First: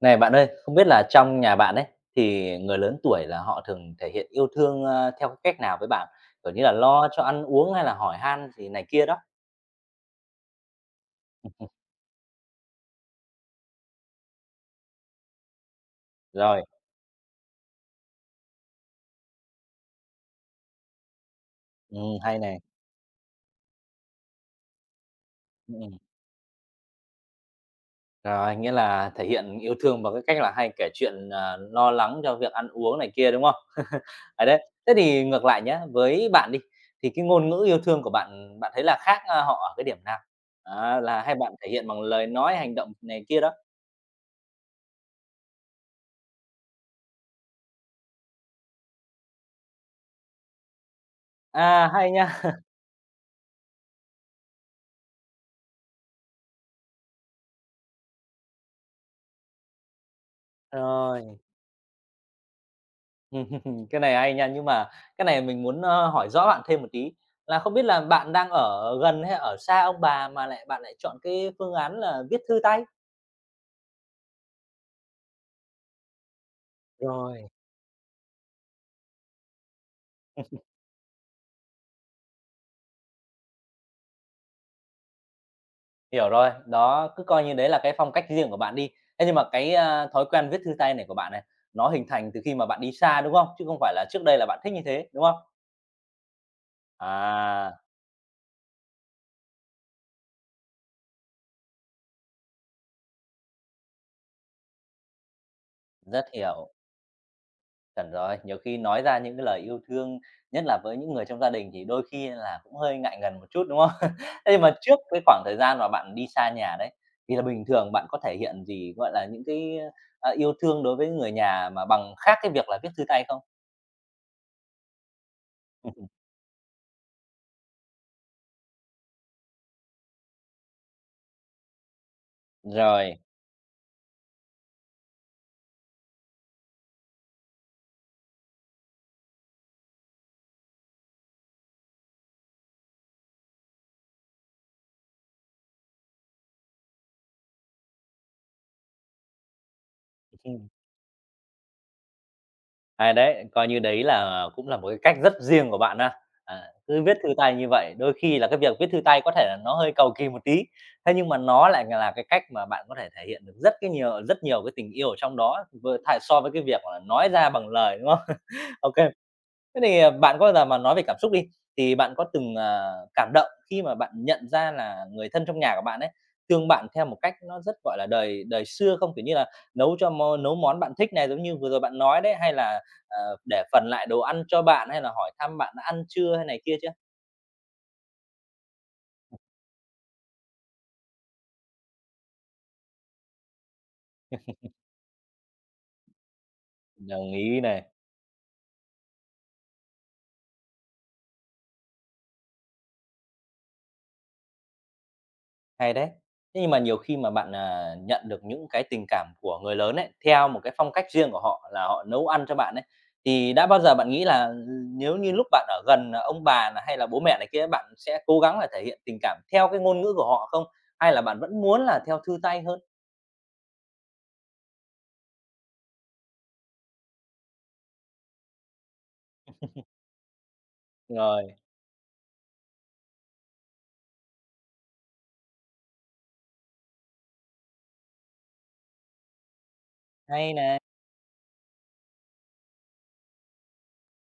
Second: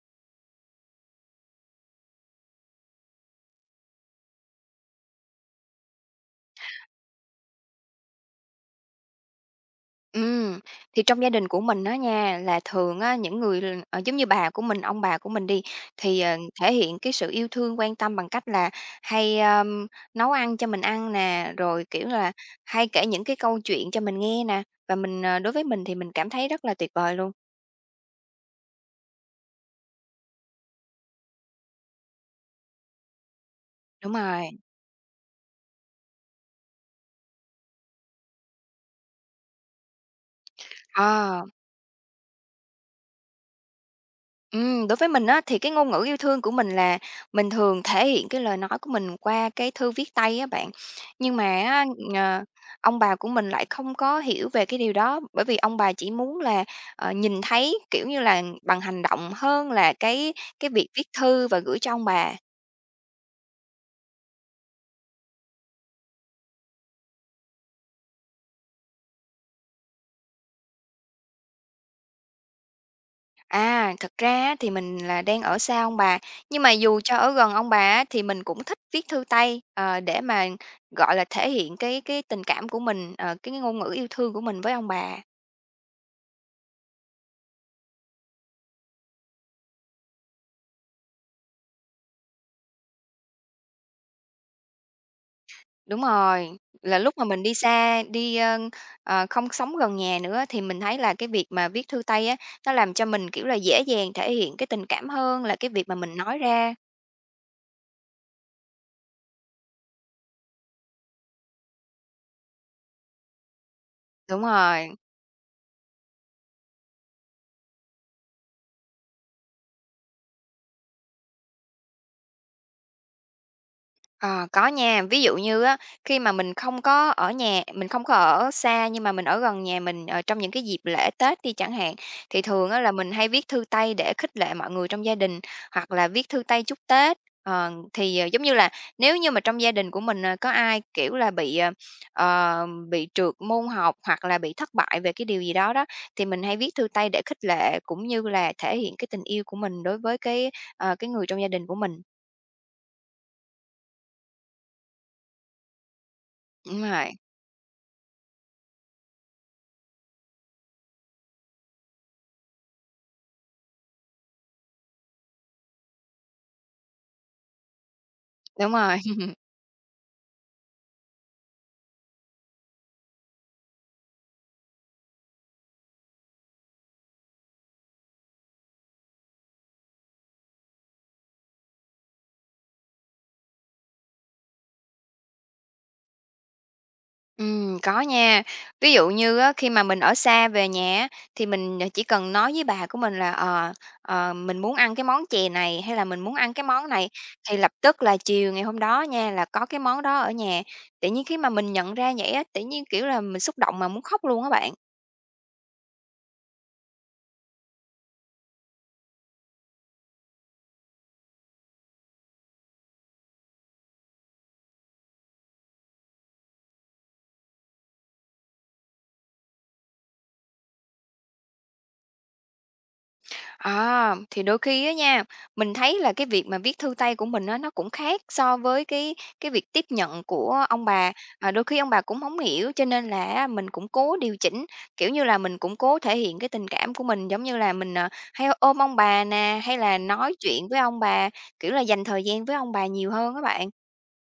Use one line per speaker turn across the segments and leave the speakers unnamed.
Này bạn ơi, không biết là trong nhà bạn ấy thì người lớn tuổi là họ thường thể hiện yêu thương, theo cái cách nào với bạn? Kiểu như là lo cho ăn uống hay là hỏi han gì này kia đó?
Ừ, thì trong gia đình của mình á nha, là thường á, những người giống như bà của mình, ông bà của mình đi, thì,
Rồi,
thể hiện cái sự yêu thương, quan tâm bằng cách là hay, nấu ăn cho mình ăn nè, rồi, kiểu là,
hay này.
hay kể những cái câu chuyện cho mình nghe nè, và mình, đối với mình thì
Ừm,
mình cảm thấy rất là tuyệt vời luôn.
rồi, nghĩa là thể hiện yêu thương bằng cái cách là hay kể chuyện, lo lắng cho việc ăn uống này kia, đúng không?
Đúng
Ở
rồi,
đấy, thế thì ngược lại nhé với bạn đi, thì cái ngôn ngữ yêu thương của bạn bạn thấy là khác, họ ở cái điểm nào? Á, là hay
ờ.
bạn thể hiện bằng lời nói, hành động này kia đó?
Đối với mình á, thì cái ngôn ngữ yêu thương của mình là mình thường thể hiện cái lời nói của mình qua cái thư viết tay á bạn. Nhưng mà á,
À, hay
ờ,
nha.
ông bà của mình lại không có hiểu về cái điều đó, bởi vì ông bà chỉ muốn là, nhìn thấy, kiểu như là, bằng hành động hơn là cái việc viết
Rồi.
thư và gửi cho ông bà.
Ừm, cái này hay nha, nhưng mà cái này mình muốn, hỏi rõ bạn thêm một tí, là không biết là bạn đang ở gần hay ở xa ông bà mà lại bạn lại chọn cái phương án là viết thư tay?
À, thật ra á, thì mình là đang ở xa ông bà, nhưng mà dù cho ở
Rồi.
gần ông bà á, thì mình cũng thích viết thư tay, để mà, gọi là, thể hiện cái tình cảm của mình, cái ngôn ngữ yêu thương của mình với ông bà.
Hiểu rồi, đó, cứ coi như đấy là cái phong cách riêng của bạn đi. Thế nhưng mà cái, thói quen viết thư tay này của bạn này, nó hình thành từ khi mà bạn đi xa, đúng không? Chứ không phải là trước đây là bạn thích như thế, đúng không?
Đúng rồi, là lúc mà mình đi
À,
xa, không sống gần nhà nữa thì mình thấy là cái việc mà viết thư tay á, nó làm cho mình, kiểu là, dễ dàng thể hiện cái tình cảm hơn là cái việc mà mình
rất
nói
hiểu.
ra.
Chuẩn rồi, nhiều khi nói ra những cái lời yêu thương, nhất là với những người trong gia đình thì đôi khi là cũng hơi ngại ngần một chút, đúng không?
Đúng
Thế nhưng mà
rồi.
trước cái khoảng thời gian mà bạn đi xa nhà đấy, thì là bình thường bạn có thể hiện gì, gọi là, những cái, yêu thương đối với người nhà mà bằng khác cái việc là viết thư tay không?
Ờ, có nha. Ví dụ như á, khi mà mình không có ở nhà mình không có ở xa nhưng mà mình ở gần nhà mình, trong những cái dịp lễ Tết đi chẳng hạn, thì thường á là mình
Rồi.
hay viết thư tay để khích lệ mọi người trong gia đình, hoặc là viết thư tay chúc Tết. Thì, giống như là, nếu như mà trong gia đình của mình, có ai, kiểu là, bị trượt môn học hoặc là bị thất bại về cái điều gì đó đó, thì mình hay viết thư tay để khích lệ cũng như là thể hiện cái tình yêu của mình đối với cái người trong gia đình của mình.
Hay đấy, coi như đấy là cũng là một cái cách rất riêng của bạn ha. À,
Đúng
cứ
rồi,
viết thư tay như vậy, đôi khi là cái việc viết thư tay có thể là nó hơi cầu kỳ một tí, thế nhưng mà nó lại là cái cách mà bạn có thể thể hiện được rất cái nhiều rất nhiều cái tình yêu ở trong đó, vừa thà so với cái việc là nói ra bằng lời, đúng không?
đúng rồi.
OK. Thế thì, bạn có bao giờ mà nói về cảm xúc đi, thì bạn có từng, cảm động khi mà bạn nhận ra là người thân trong nhà của bạn ấy, thương bạn theo một cách nó rất, gọi là, đời đời xưa không? Kiểu như là nấu cho món nấu món bạn thích này, giống như vừa rồi bạn nói đấy, hay là, để phần lại đồ ăn cho bạn, hay là hỏi thăm bạn đã ăn chưa hay này kia chưa?
Có nha. Ví dụ như á, khi mà mình ở xa về nhà á, thì mình, chỉ cần nói với bà của mình là, mình muốn ăn cái món chè này hay là mình muốn ăn cái món này,
Đồng
thì
ý
lập
này.
tức là chiều ngày hôm đó nha, là có cái món đó ở nhà. Tự nhiên khi mà mình nhận ra vậy á, tự nhiên, kiểu là, mình xúc động mà muốn khóc luôn á bạn.
Hay đấy. Thế nhưng mà nhiều khi mà bạn, nhận được những cái tình cảm của người lớn ấy, theo một cái phong cách riêng của họ là họ nấu ăn cho bạn ấy, thì đã bao giờ bạn nghĩ là ừ, nếu như lúc bạn ở gần, ông bà này hay là bố mẹ này kia, bạn sẽ cố gắng là thể hiện tình cảm theo cái ngôn ngữ của họ không? Hay là bạn vẫn muốn là theo thư tay hơn?
À, thì đôi khi á nha, mình thấy là cái việc mà viết thư tay của mình á, nó cũng khác so với cái việc tiếp nhận của ông bà. À,
Rồi,
đôi khi ông bà cũng hổng hiểu cho nên là mình cũng cố điều chỉnh, kiểu như là, mình cũng cố thể hiện cái tình cảm của mình, giống như là, mình, hay ôm ông bà nè, hay là nói
hay
chuyện với
này.
ông bà, kiểu là, dành thời gian với ông bà nhiều hơn các bạn.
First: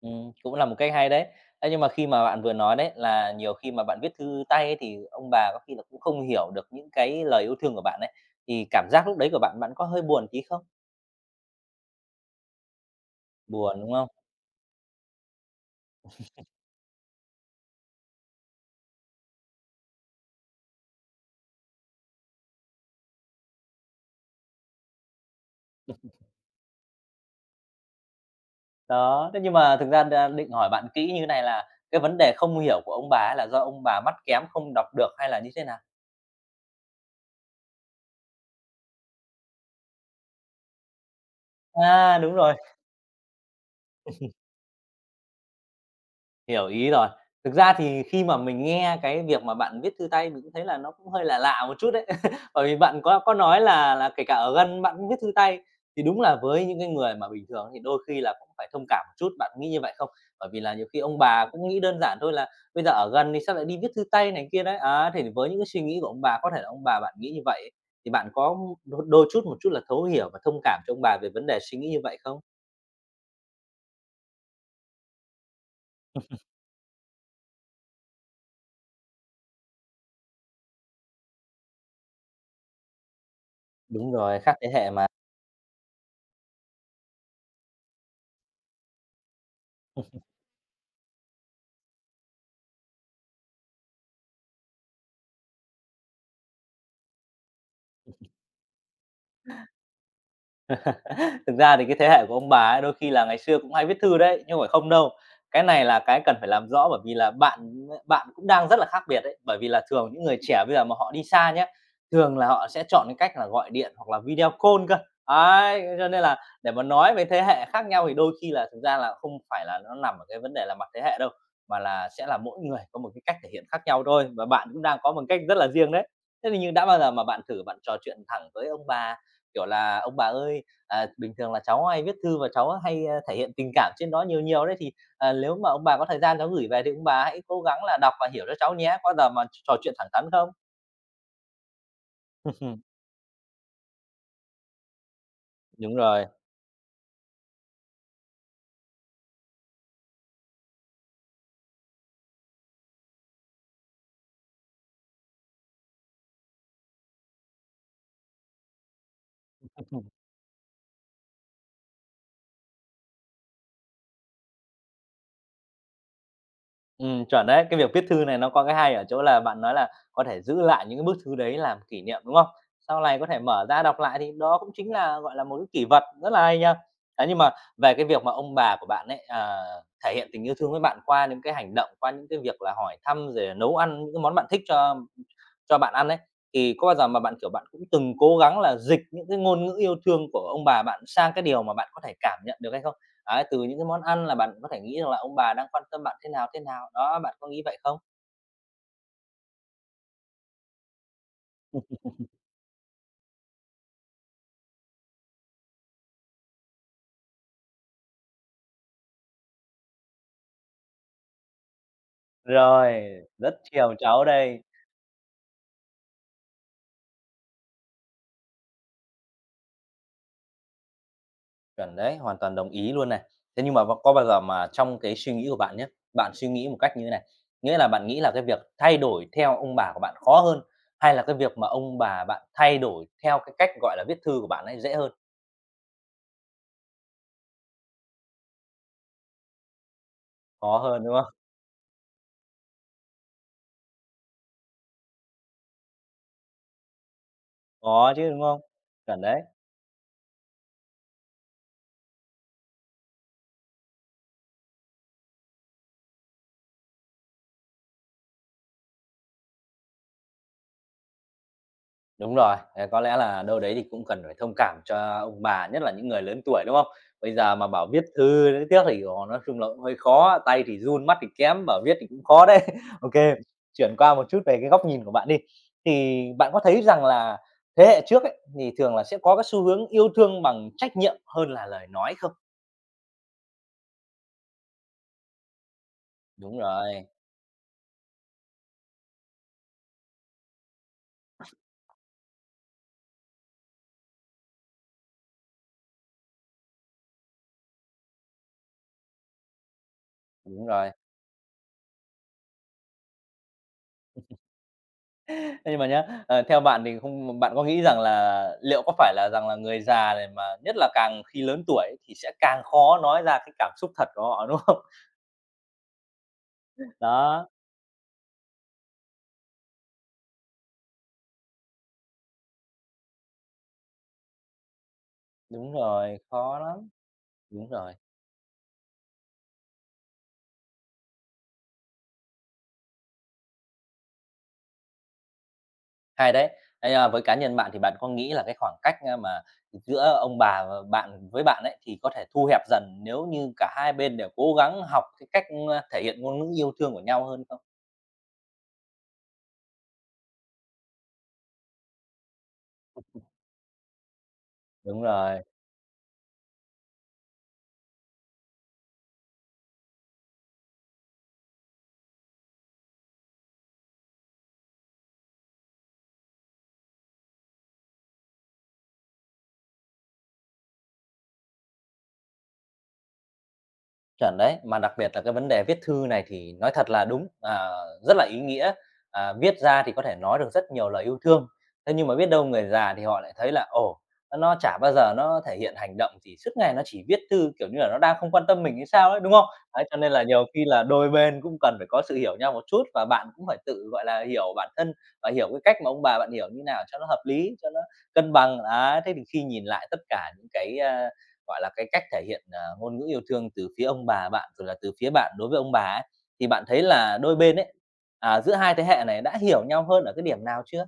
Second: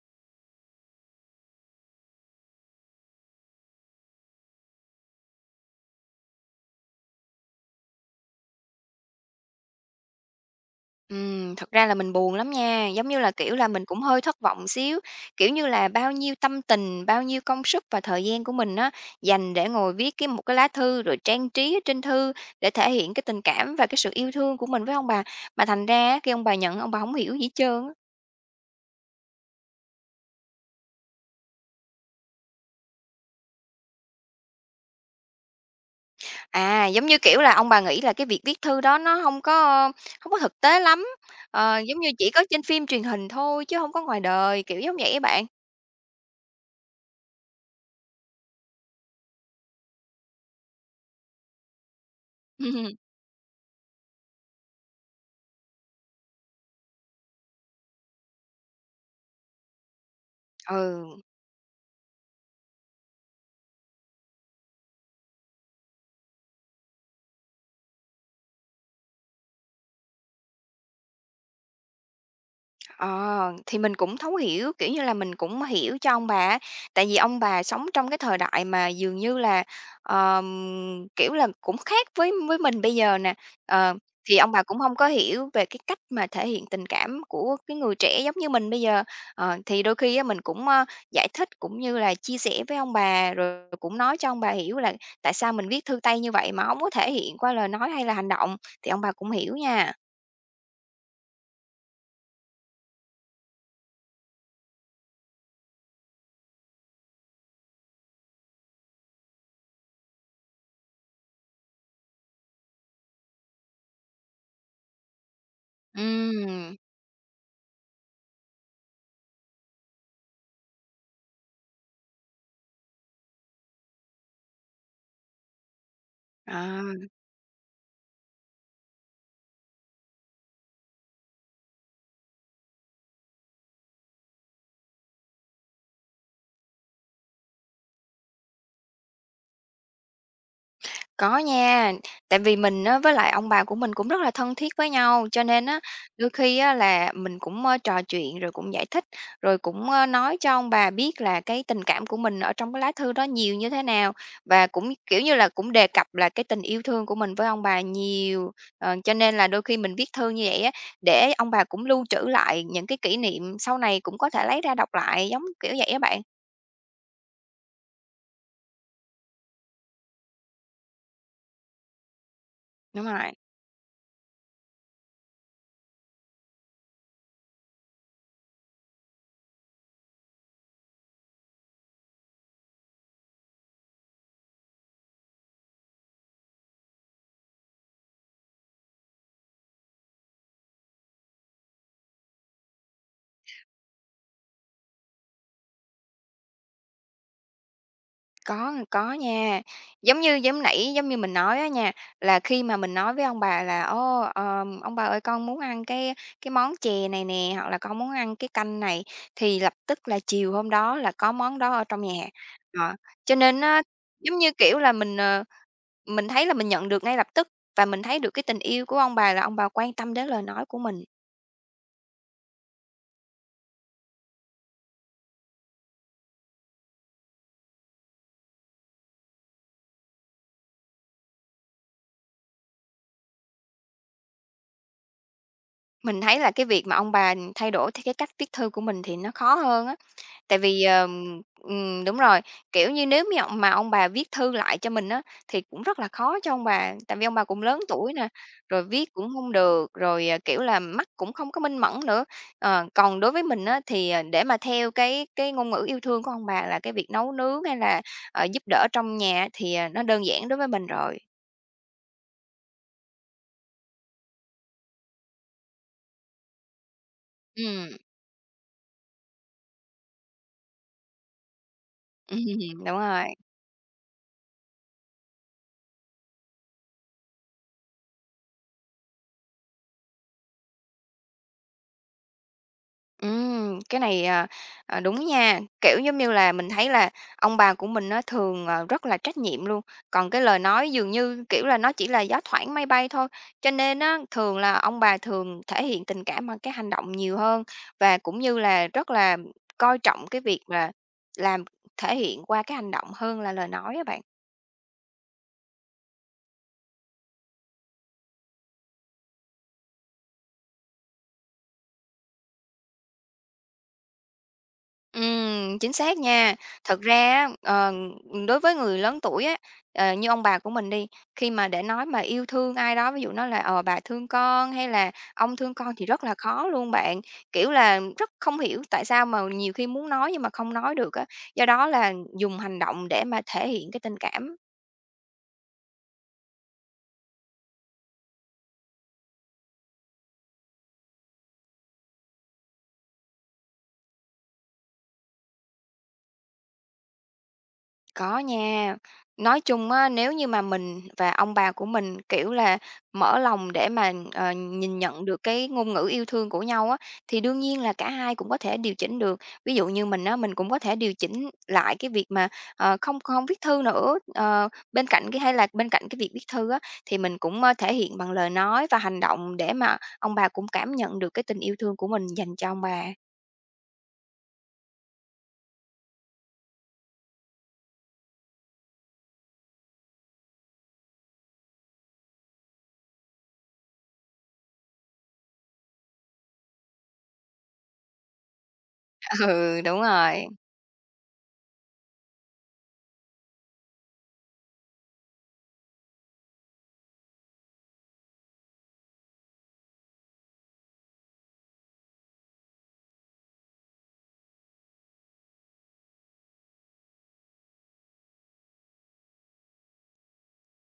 Cũng là một cách hay đấy. Thế nhưng mà khi mà bạn vừa nói đấy là nhiều khi mà bạn viết thư tay ấy, thì ông bà có khi là cũng không hiểu được những cái lời yêu thương của bạn ấy, thì cảm giác lúc đấy của bạn, bạn có hơi buồn tí không?
Thật ra là mình buồn lắm nha, giống như là, kiểu là,
Buồn,
mình
đúng
cũng
không?
hơi thất vọng xíu, kiểu như là, bao nhiêu tâm tình, bao nhiêu công sức và thời gian của mình á, dành để ngồi viết cái một cái lá thư rồi trang trí ở trên thư để thể hiện cái tình cảm và cái sự yêu thương của mình với ông bà. Mà thành ra á, khi ông bà nhận ông bà không hiểu gì hết trơn á.
Đó, thế nhưng mà thực ra đa định hỏi bạn kỹ như thế này là cái vấn đề không hiểu của ông bà ấy là do ông bà mắt kém không đọc được hay là như thế nào?
À, giống như, kiểu là, ông bà nghĩ là cái việc viết thư đó nó không có thực tế lắm, giống như
À,
chỉ
đúng
có
rồi.
trên phim truyền hình thôi chứ không có ngoài đời, kiểu giống vậy các bạn.
Hiểu ý rồi. Thực ra thì khi mà mình nghe cái việc mà bạn viết thư tay mình cũng thấy là nó cũng hơi là lạ lạ một chút đấy. Bởi vì bạn có nói là kể cả ở gần bạn cũng viết thư tay, thì đúng là với những cái người mà bình thường thì đôi khi là cũng phải thông cảm một chút, bạn nghĩ như vậy không? Bởi vì là nhiều khi ông
Ừ.
bà cũng nghĩ đơn giản thôi là bây giờ ở gần thì sao lại đi viết thư tay này kia đấy. À thì với những cái suy nghĩ của ông bà, có thể là ông bà bạn nghĩ như vậy thì bạn có đôi đôi chút một chút là thấu hiểu và thông cảm cho ông bà về vấn đề suy nghĩ như vậy không?
Ờ, thì mình cũng thấu hiểu, kiểu như là, mình cũng hiểu cho ông bà á, tại vì ông bà sống trong cái thời đại mà dường như là, kiểu là, cũng khác với mình bây giờ nè. Ờ,
Đúng
thì
rồi,
ông
khác
bà
thế
cũng
hệ
không có
mà.
hiểu về cái cách mà thể hiện tình cảm của cái người trẻ giống như mình bây giờ. Thì đôi khi á mình cũng, giải thích cũng như là chia sẻ với ông bà, rồi cũng nói cho ông bà hiểu là tại sao mình viết thư tay như vậy mà hổng có thể hiện qua lời nói hay là hành động, thì ông bà cũng hiểu nha.
Thực ra thì cái thế hệ của ông bà ấy đôi khi là ngày xưa cũng hay viết thư đấy, nhưng không phải không đâu. Cái này là cái cần phải làm rõ bởi vì là bạn bạn cũng đang rất là khác biệt đấy, bởi vì là thường những người trẻ bây giờ mà họ đi xa nhé thường là họ sẽ chọn cái cách là gọi điện hoặc là video call cơ. Ấy, cho nên là để
Ừm,
mà nói về thế hệ khác nhau thì đôi khi là thực ra là không phải là nó nằm ở cái vấn đề là mặt thế hệ đâu, mà là sẽ là mỗi người có một cái cách thể hiện khác nhau thôi, và bạn cũng đang có một cách rất là riêng đấy. Thế thì nhưng đã bao
à.
giờ mà bạn thử bạn trò chuyện thẳng với ông bà, kiểu là "Ông bà ơi, à, bình thường là cháu hay viết thư và cháu hay, thể hiện tình cảm trên đó nhiều nhiều đấy, thì, nếu mà ông bà có thời gian cháu gửi về thì ông bà hãy cố gắng là đọc và hiểu cho cháu nhé", có giờ mà trò chuyện thẳng thắn không?
Có nha, tại vì mình á, với lại ông bà của mình cũng rất là thân thiết với nhau, cho nên á,
Đúng rồi.
đôi khi á, là mình cũng, trò chuyện rồi cũng giải thích, rồi cũng, nói cho ông bà biết là cái tình cảm của mình ở trong cái lá thư đó nhiều như thế nào. Và cũng, kiểu như là, cũng đề cập là cái tình yêu thương của mình với ông bà nhiều, cho nên là đôi khi mình viết thư như vậy á, để ông bà cũng lưu trữ lại những cái kỷ niệm sau này cũng có thể lấy ra đọc lại, giống kiểu vậy á bạn.
Chuẩn đấy. Cái việc viết thư này nó có cái hay ở chỗ là bạn nói là có thể giữ lại những cái bức thư đấy làm kỷ niệm, đúng không? Sau
Đúng
này có
rồi.
thể mở ra đọc lại thì đó cũng chính là, gọi là, một cái kỷ vật rất là hay nha. Đấy, nhưng mà về cái việc mà ông bà của bạn ấy, thể hiện tình yêu thương với bạn qua những cái hành động, qua những cái việc là hỏi thăm rồi nấu ăn những cái món bạn thích cho bạn ăn ấy, thì có bao giờ mà bạn, kiểu, bạn cũng từng cố gắng là dịch những cái ngôn ngữ yêu thương của ông bà bạn sang cái điều mà bạn có thể cảm nhận được hay không? Đấy, từ những cái món ăn là bạn có thể nghĩ rằng là ông bà đang quan tâm bạn thế nào, thế nào. Đó, bạn có nghĩ vậy không?
Có nha. Giống như mình nói á nha, là khi mà mình nói với ông bà là "Ô, ông bà ơi, con muốn ăn cái món chè này nè, hoặc là con muốn ăn cái canh này", thì lập tức là chiều hôm đó là có món đó ở trong nhà. Ờ,
Rồi,
cho
rất
nên á,
chiều cháu
giống như,
đây.
kiểu là, mình thấy là mình nhận được ngay lập tức và mình thấy được cái tình yêu của ông bà là ông bà quan tâm đến lời nói của mình.
Chuẩn đấy, hoàn toàn đồng ý luôn này. Thế nhưng mà có bao giờ mà trong cái suy nghĩ của bạn nhé bạn suy nghĩ một cách như thế này, nghĩa là bạn nghĩ là cái việc thay đổi theo ông bà của bạn khó hơn, hay là cái việc mà ông bà bạn thay đổi theo cái cách, gọi là, viết thư của bạn ấy dễ hơn?
Mình thấy là cái việc mà ông bà thay đổi theo cái cách viết thư của mình thì nó khó hơn á. Tại
Khó
vì,
hơn, đúng không?
đúng rồi, kiểu như, nếu như mà ông bà viết thư lại cho mình á, thì cũng rất là khó cho ông bà, tại vì ông bà cũng lớn tuổi
Khó
nè,
chứ, đúng không?
rồi viết
Chuẩn
cũng
đấy.
không được, rồi, à, kiểu là, mắt cũng không có minh mẫn nữa. Còn đối với mình á, thì, à, để mà theo cái ngôn ngữ yêu thương của ông bà là cái việc nấu nướng hay là, giúp đỡ trong nhà thì, à, nó đơn giản đối với mình rồi.
Đúng rồi, có lẽ là đâu đấy thì cũng cần phải thông cảm cho ông bà, nhất là những người lớn tuổi, đúng không? Bây giờ mà bảo
Ừm,
viết thư viết tiếc thì, nó nói chung là cũng hơi khó, tay thì run, mắt thì kém, bảo viết thì cũng khó đấy.
đúng
OK,
rồi.
chuyển qua một chút về cái góc nhìn của bạn đi. Thì bạn có thấy rằng là thế hệ trước ấy, thì thường là sẽ có cái xu hướng yêu thương bằng trách nhiệm hơn là lời nói không?
Cái này, đúng nha. Kiểu, giống như là,
Đúng
mình thấy
rồi,
là ông bà của mình nó thường, rất là trách nhiệm luôn, còn cái lời nói dường như, kiểu là, nó chỉ là gió thoảng mây bay thôi. Cho nên á, thường là ông bà thường thể hiện tình cảm bằng cái hành động nhiều hơn và cũng như là rất là coi trọng cái việc
đúng rồi.
là làm thể hiện qua cái hành động hơn là lời nói á bạn.
Nhưng mà nhá, theo bạn thì không bạn có nghĩ rằng là liệu có phải là rằng là người già này mà nhất là càng khi lớn tuổi ấy, thì sẽ càng khó nói ra cái cảm xúc thật của họ, đúng không?
Chính xác nha. Thật ra á,
Đó,
đối với người lớn tuổi á, như ông bà của mình đi, khi mà để nói mà yêu thương ai đó, ví dụ nói là "Ờ, bà thương con" hay là "Ông
đúng
thương con" thì
rồi,
rất là
khó
khó
lắm,
luôn bạn.
đúng
Kiểu
rồi,
là, rất không hiểu tại sao mà nhiều khi muốn nói nhưng mà không nói được á, do đó là dùng hành động để mà thể hiện cái tình cảm.
hay đấy. Thế, với cá nhân bạn thì bạn có nghĩ là cái khoảng cách, mà giữa ông bà và bạn với bạn ấy thì có thể thu hẹp dần nếu như cả hai bên đều cố gắng học cái cách, thể hiện ngôn ngữ yêu thương của nhau hơn không?
Có nha. Nói chung á, nếu như mà mình và ông bà của mình, kiểu là, mở lòng để mà, nhìn
Đúng
nhận được
rồi.
cái ngôn ngữ yêu thương của nhau á, thì đương nhiên là cả hai cũng có thể điều chỉnh được. Ví dụ như mình á, mình cũng có thể điều chỉnh lại cái việc mà, không không viết thư nữa, bên cạnh cái hay là bên cạnh cái việc viết thư á, thì mình cũng, thể hiện bằng lời nói và hành động để mà ông bà cũng cảm nhận được cái tình yêu thương của mình dành cho ông bà.
Chuẩn đấy, mà đặc biệt là cái vấn đề viết thư này thì nói thật là đúng, rất là ý nghĩa, viết ra thì có thể nói được rất nhiều lời yêu thương. Thế nhưng mà biết đâu người già thì họ lại thấy là, ồ, nó chả bao giờ nó thể hiện hành động thì suốt ngày nó chỉ viết thư, kiểu như là, nó đang không quan tâm mình hay sao ấy, đúng không?
Ừ,
Đấy, cho
đúng
nên là
rồi.
nhiều khi là đôi bên cũng cần phải có sự hiểu nhau một chút và bạn cũng phải tự, gọi là, hiểu bản thân và hiểu cái cách mà ông bà bạn hiểu như nào cho nó hợp lý, cho nó cân bằng. Đấy, thế thì khi nhìn lại tất cả những cái, gọi là, cái cách thể hiện, ngôn ngữ yêu thương từ phía ông bà bạn, rồi là từ phía bạn đối với ông bà ấy, thì bạn thấy là đôi bên ấy, giữa hai thế hệ này đã hiểu nhau hơn ở cái điểm nào chưa?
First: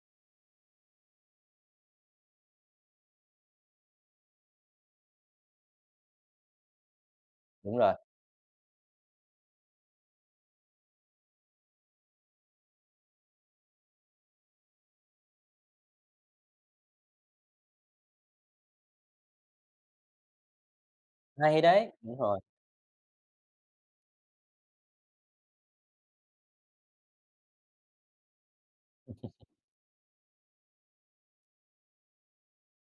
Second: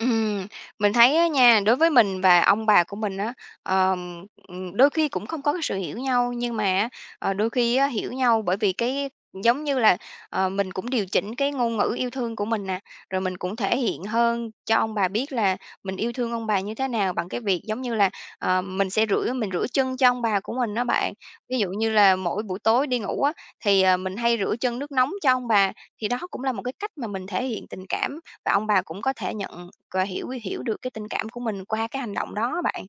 Ừm, mình thấy á nha, đối với mình và ông bà của mình á, đôi khi cũng không có cái sự hiểu nhau, nhưng mà á, đôi khi
Đúng
á,
rồi,
hiểu nhau bởi vì cái giống như là, mình cũng điều chỉnh cái ngôn ngữ yêu thương của mình nè, rồi mình cũng thể hiện hơn cho ông bà biết là mình yêu thương ông bà như thế nào bằng cái việc giống như là, mình rửa chân cho ông bà của mình đó bạn. Ví
hay
dụ như
đấy,
là
đúng rồi.
mỗi buổi tối đi ngủ á, thì, mình hay rửa chân nước nóng cho ông bà, thì đó cũng là một cái cách mà mình thể hiện tình cảm và ông bà cũng có thể nhận và hiểu hiểu được cái tình cảm của mình qua cái hành động đó á bạn.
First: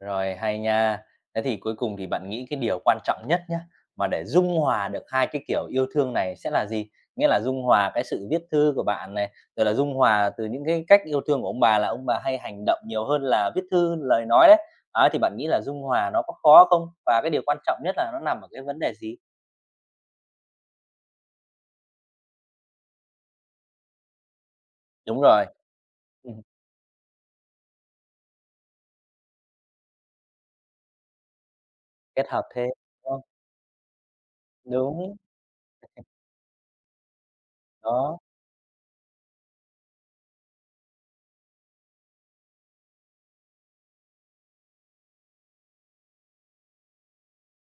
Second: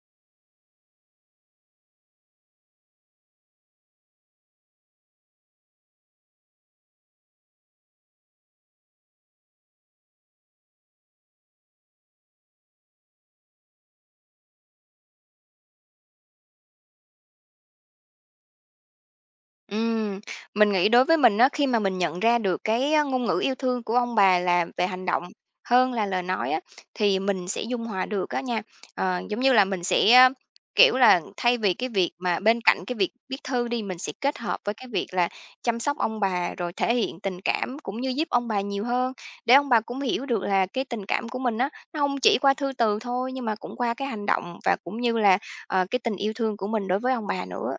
Rồi, hay nha. Thế thì cuối cùng thì bạn nghĩ cái điều quan trọng nhất nhé mà để dung hòa được hai cái kiểu yêu thương này sẽ là gì? Nghĩa là dung hòa cái sự viết thư của bạn này, rồi là dung hòa từ những cái cách yêu thương của ông bà là ông bà hay hành động nhiều hơn là viết thư, lời nói đấy. Ấy, thì bạn nghĩ là dung hòa nó có khó không? Và cái điều quan trọng nhất là nó nằm ở cái vấn đề gì?
Ừm, mình nghĩ đối với mình á, khi mà mình nhận ra được cái, ngôn ngữ yêu thương của ông bà là về hành
Đúng
động
rồi,
hơn là lời
ừm,
nói á, thì mình sẽ dung hòa được á nha. Giống như là mình sẽ, kiểu là, thay vì cái việc
kết
mà
hợp
bên
thêm,
cạnh cái việc
đúng không?
viết thư đi, mình sẽ kết hợp với cái việc
Đúng,
là chăm sóc ông bà, rồi thể hiện tình cảm cũng như
đó.
giúp ông bà nhiều hơn, để ông bà cũng hiểu được là cái tình cảm của mình á, nó không chỉ qua thư từ thôi, nhưng mà cũng qua cái hành động và cũng như là, cái tình yêu thương của mình đối với ông bà nữa.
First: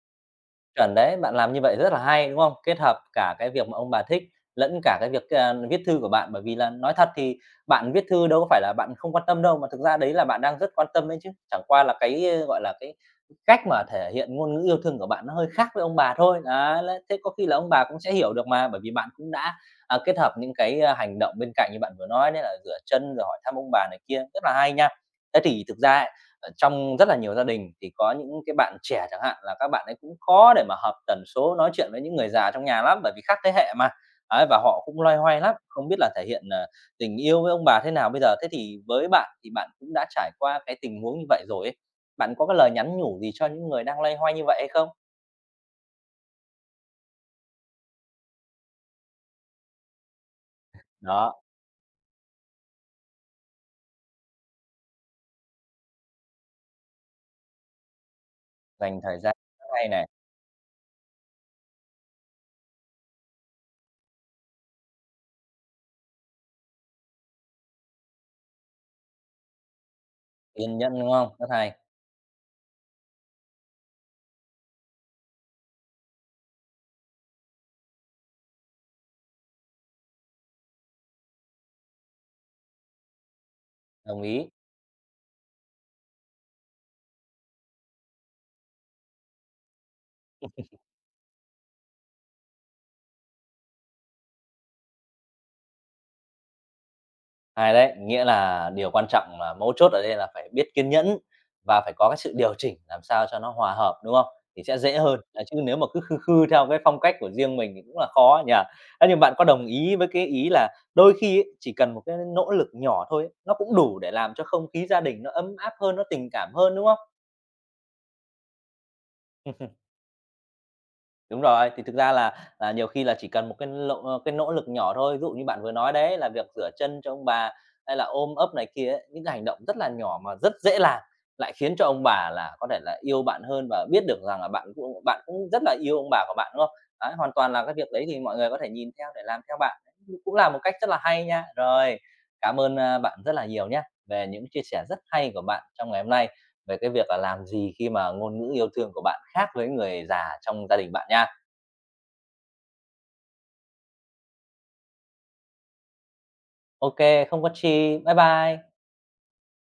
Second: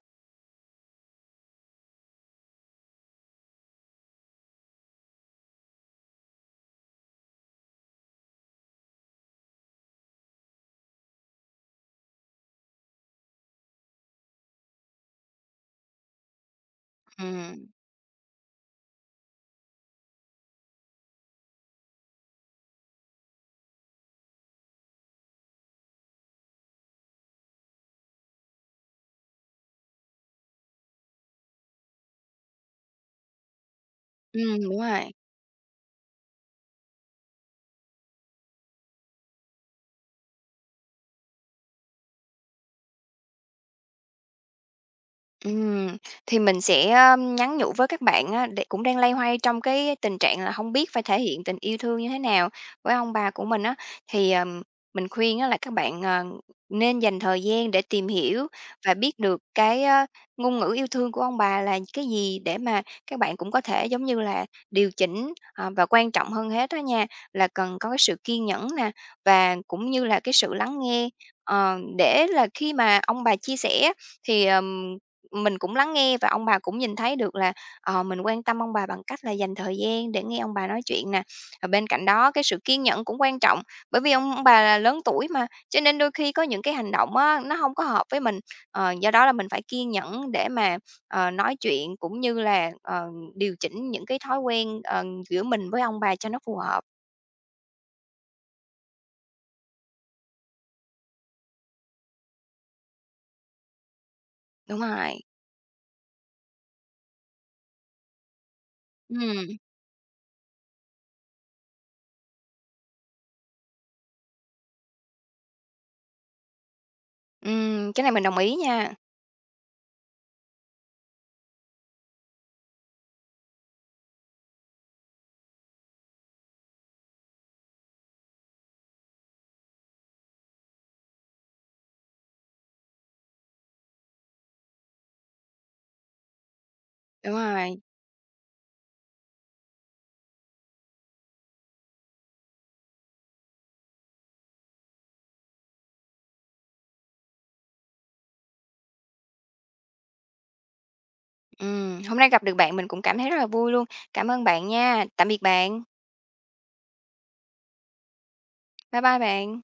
Chuẩn đấy, bạn làm như vậy rất là hay, đúng không? Kết hợp cả cái việc mà ông bà thích lẫn cả cái việc, viết thư của bạn, bởi vì là nói thật thì bạn viết thư đâu có phải là bạn không quan tâm đâu, mà thực ra đấy là bạn đang rất quan tâm đấy chứ. Chẳng qua là cái, gọi là, cái cách mà thể hiện ngôn ngữ yêu thương của bạn nó hơi khác với ông bà thôi. Đấy, đấy, thế có khi là
Ừm,
ông bà cũng sẽ hiểu được mà, bởi vì bạn cũng đã, kết hợp những cái, hành động bên cạnh như bạn vừa nói đấy là rửa chân rồi hỏi thăm ông bà này kia, rất là hay nha. Thế thì thực ra ấy, trong rất là nhiều gia đình thì có những cái bạn trẻ chẳng hạn là các bạn ấy cũng khó để mà hợp tần số nói chuyện với những người già trong nhà lắm, bởi vì khác thế hệ mà. Đấy và
đúng
họ
rồi.
cũng loay hoay lắm, không biết là thể hiện, tình yêu với ông bà thế nào bây giờ. Thế thì với bạn thì bạn cũng đã trải qua cái tình huống như vậy rồi ấy, bạn có cái lời nhắn nhủ gì cho những người đang loay hoay như vậy hay không?
Ừm, thì mình sẽ, nhắn nhủ với các bạn á, để cũng đang loay hoay trong cái tình trạng là không biết phải thể
Đó,
hiện tình yêu thương như thế nào với ông bà của mình á. Thì, mình khuyên á là các bạn, nên dành thời gian để tìm hiểu và
dành
biết
thời gian
được
rất
cái,
hay này,
ngôn ngữ yêu thương của ông bà là cái gì để mà các bạn cũng có thể, giống như là, điều chỉnh, và quan trọng hơn hết đó nha, là cần có cái sự kiên nhẫn nè, và cũng như là cái sự
kiên
lắng
nhẫn,
nghe.
đúng không? Rất
Ờ,
hay,
để là khi mà ông bà chia sẻ thì, mình cũng lắng nghe và ông bà cũng nhìn thấy được là, mình quan tâm ông bà bằng cách là dành thời gian để nghe ông bà nói chuyện nè. Và bên cạnh đó cái sự kiên nhẫn cũng quan trọng, bởi vì
đồng
ông
ý.
bà là lớn tuổi mà, cho nên đôi khi có những cái hành động á, nó không có hợp với mình. Do đó là mình phải kiên nhẫn để mà, nói chuyện cũng như là, điều chỉnh những cái thói quen, giữa mình với ông bà cho nó phù hợp.
Hay đấy, nghĩa là điều quan trọng là mấu chốt ở đây là phải biết kiên nhẫn và phải có cái sự điều chỉnh làm sao cho nó hòa hợp, đúng không? Thì sẽ
Đúng
dễ hơn,
rồi.
chứ nếu mà cứ khư khư theo cái phong cách của riêng mình thì cũng là khó ấy nhỉ? Thế nhưng bạn có
Ừm,
đồng ý với cái ý là đôi khi ấy, chỉ cần một cái nỗ lực nhỏ thôi ấy, nó cũng đủ để làm cho không khí gia đình nó ấm áp hơn, nó tình cảm hơn, đúng không?
cái này mình đồng ý nha.
Đúng rồi, thì thực ra là nhiều khi là chỉ cần một cái cái nỗ lực nhỏ thôi, ví dụ như bạn vừa nói đấy là việc rửa chân cho ông bà hay là ôm ấp này kia ấy, những cái hành động rất là nhỏ mà rất dễ làm, lại khiến cho ông bà là có thể là yêu bạn hơn và biết được rằng là bạn cũng rất là yêu ông bà của bạn, đúng không? Đấy, hoàn
Đúng
toàn là cái
rồi.
việc đấy thì mọi người có thể nhìn theo để làm theo bạn, đấy, cũng là một cách rất là hay nha. Rồi, cảm ơn, bạn rất là nhiều nhé về những chia sẻ rất hay của bạn trong ngày hôm nay về cái việc là làm gì khi mà ngôn ngữ yêu thương của bạn khác với người già trong gia đình bạn nha.
Hôm nay gặp được bạn mình cũng cảm thấy rất là vui luôn. Cảm ơn bạn nha. Tạm biệt bạn.
OK, không có chi. Bye bye.
Bye bye bạn.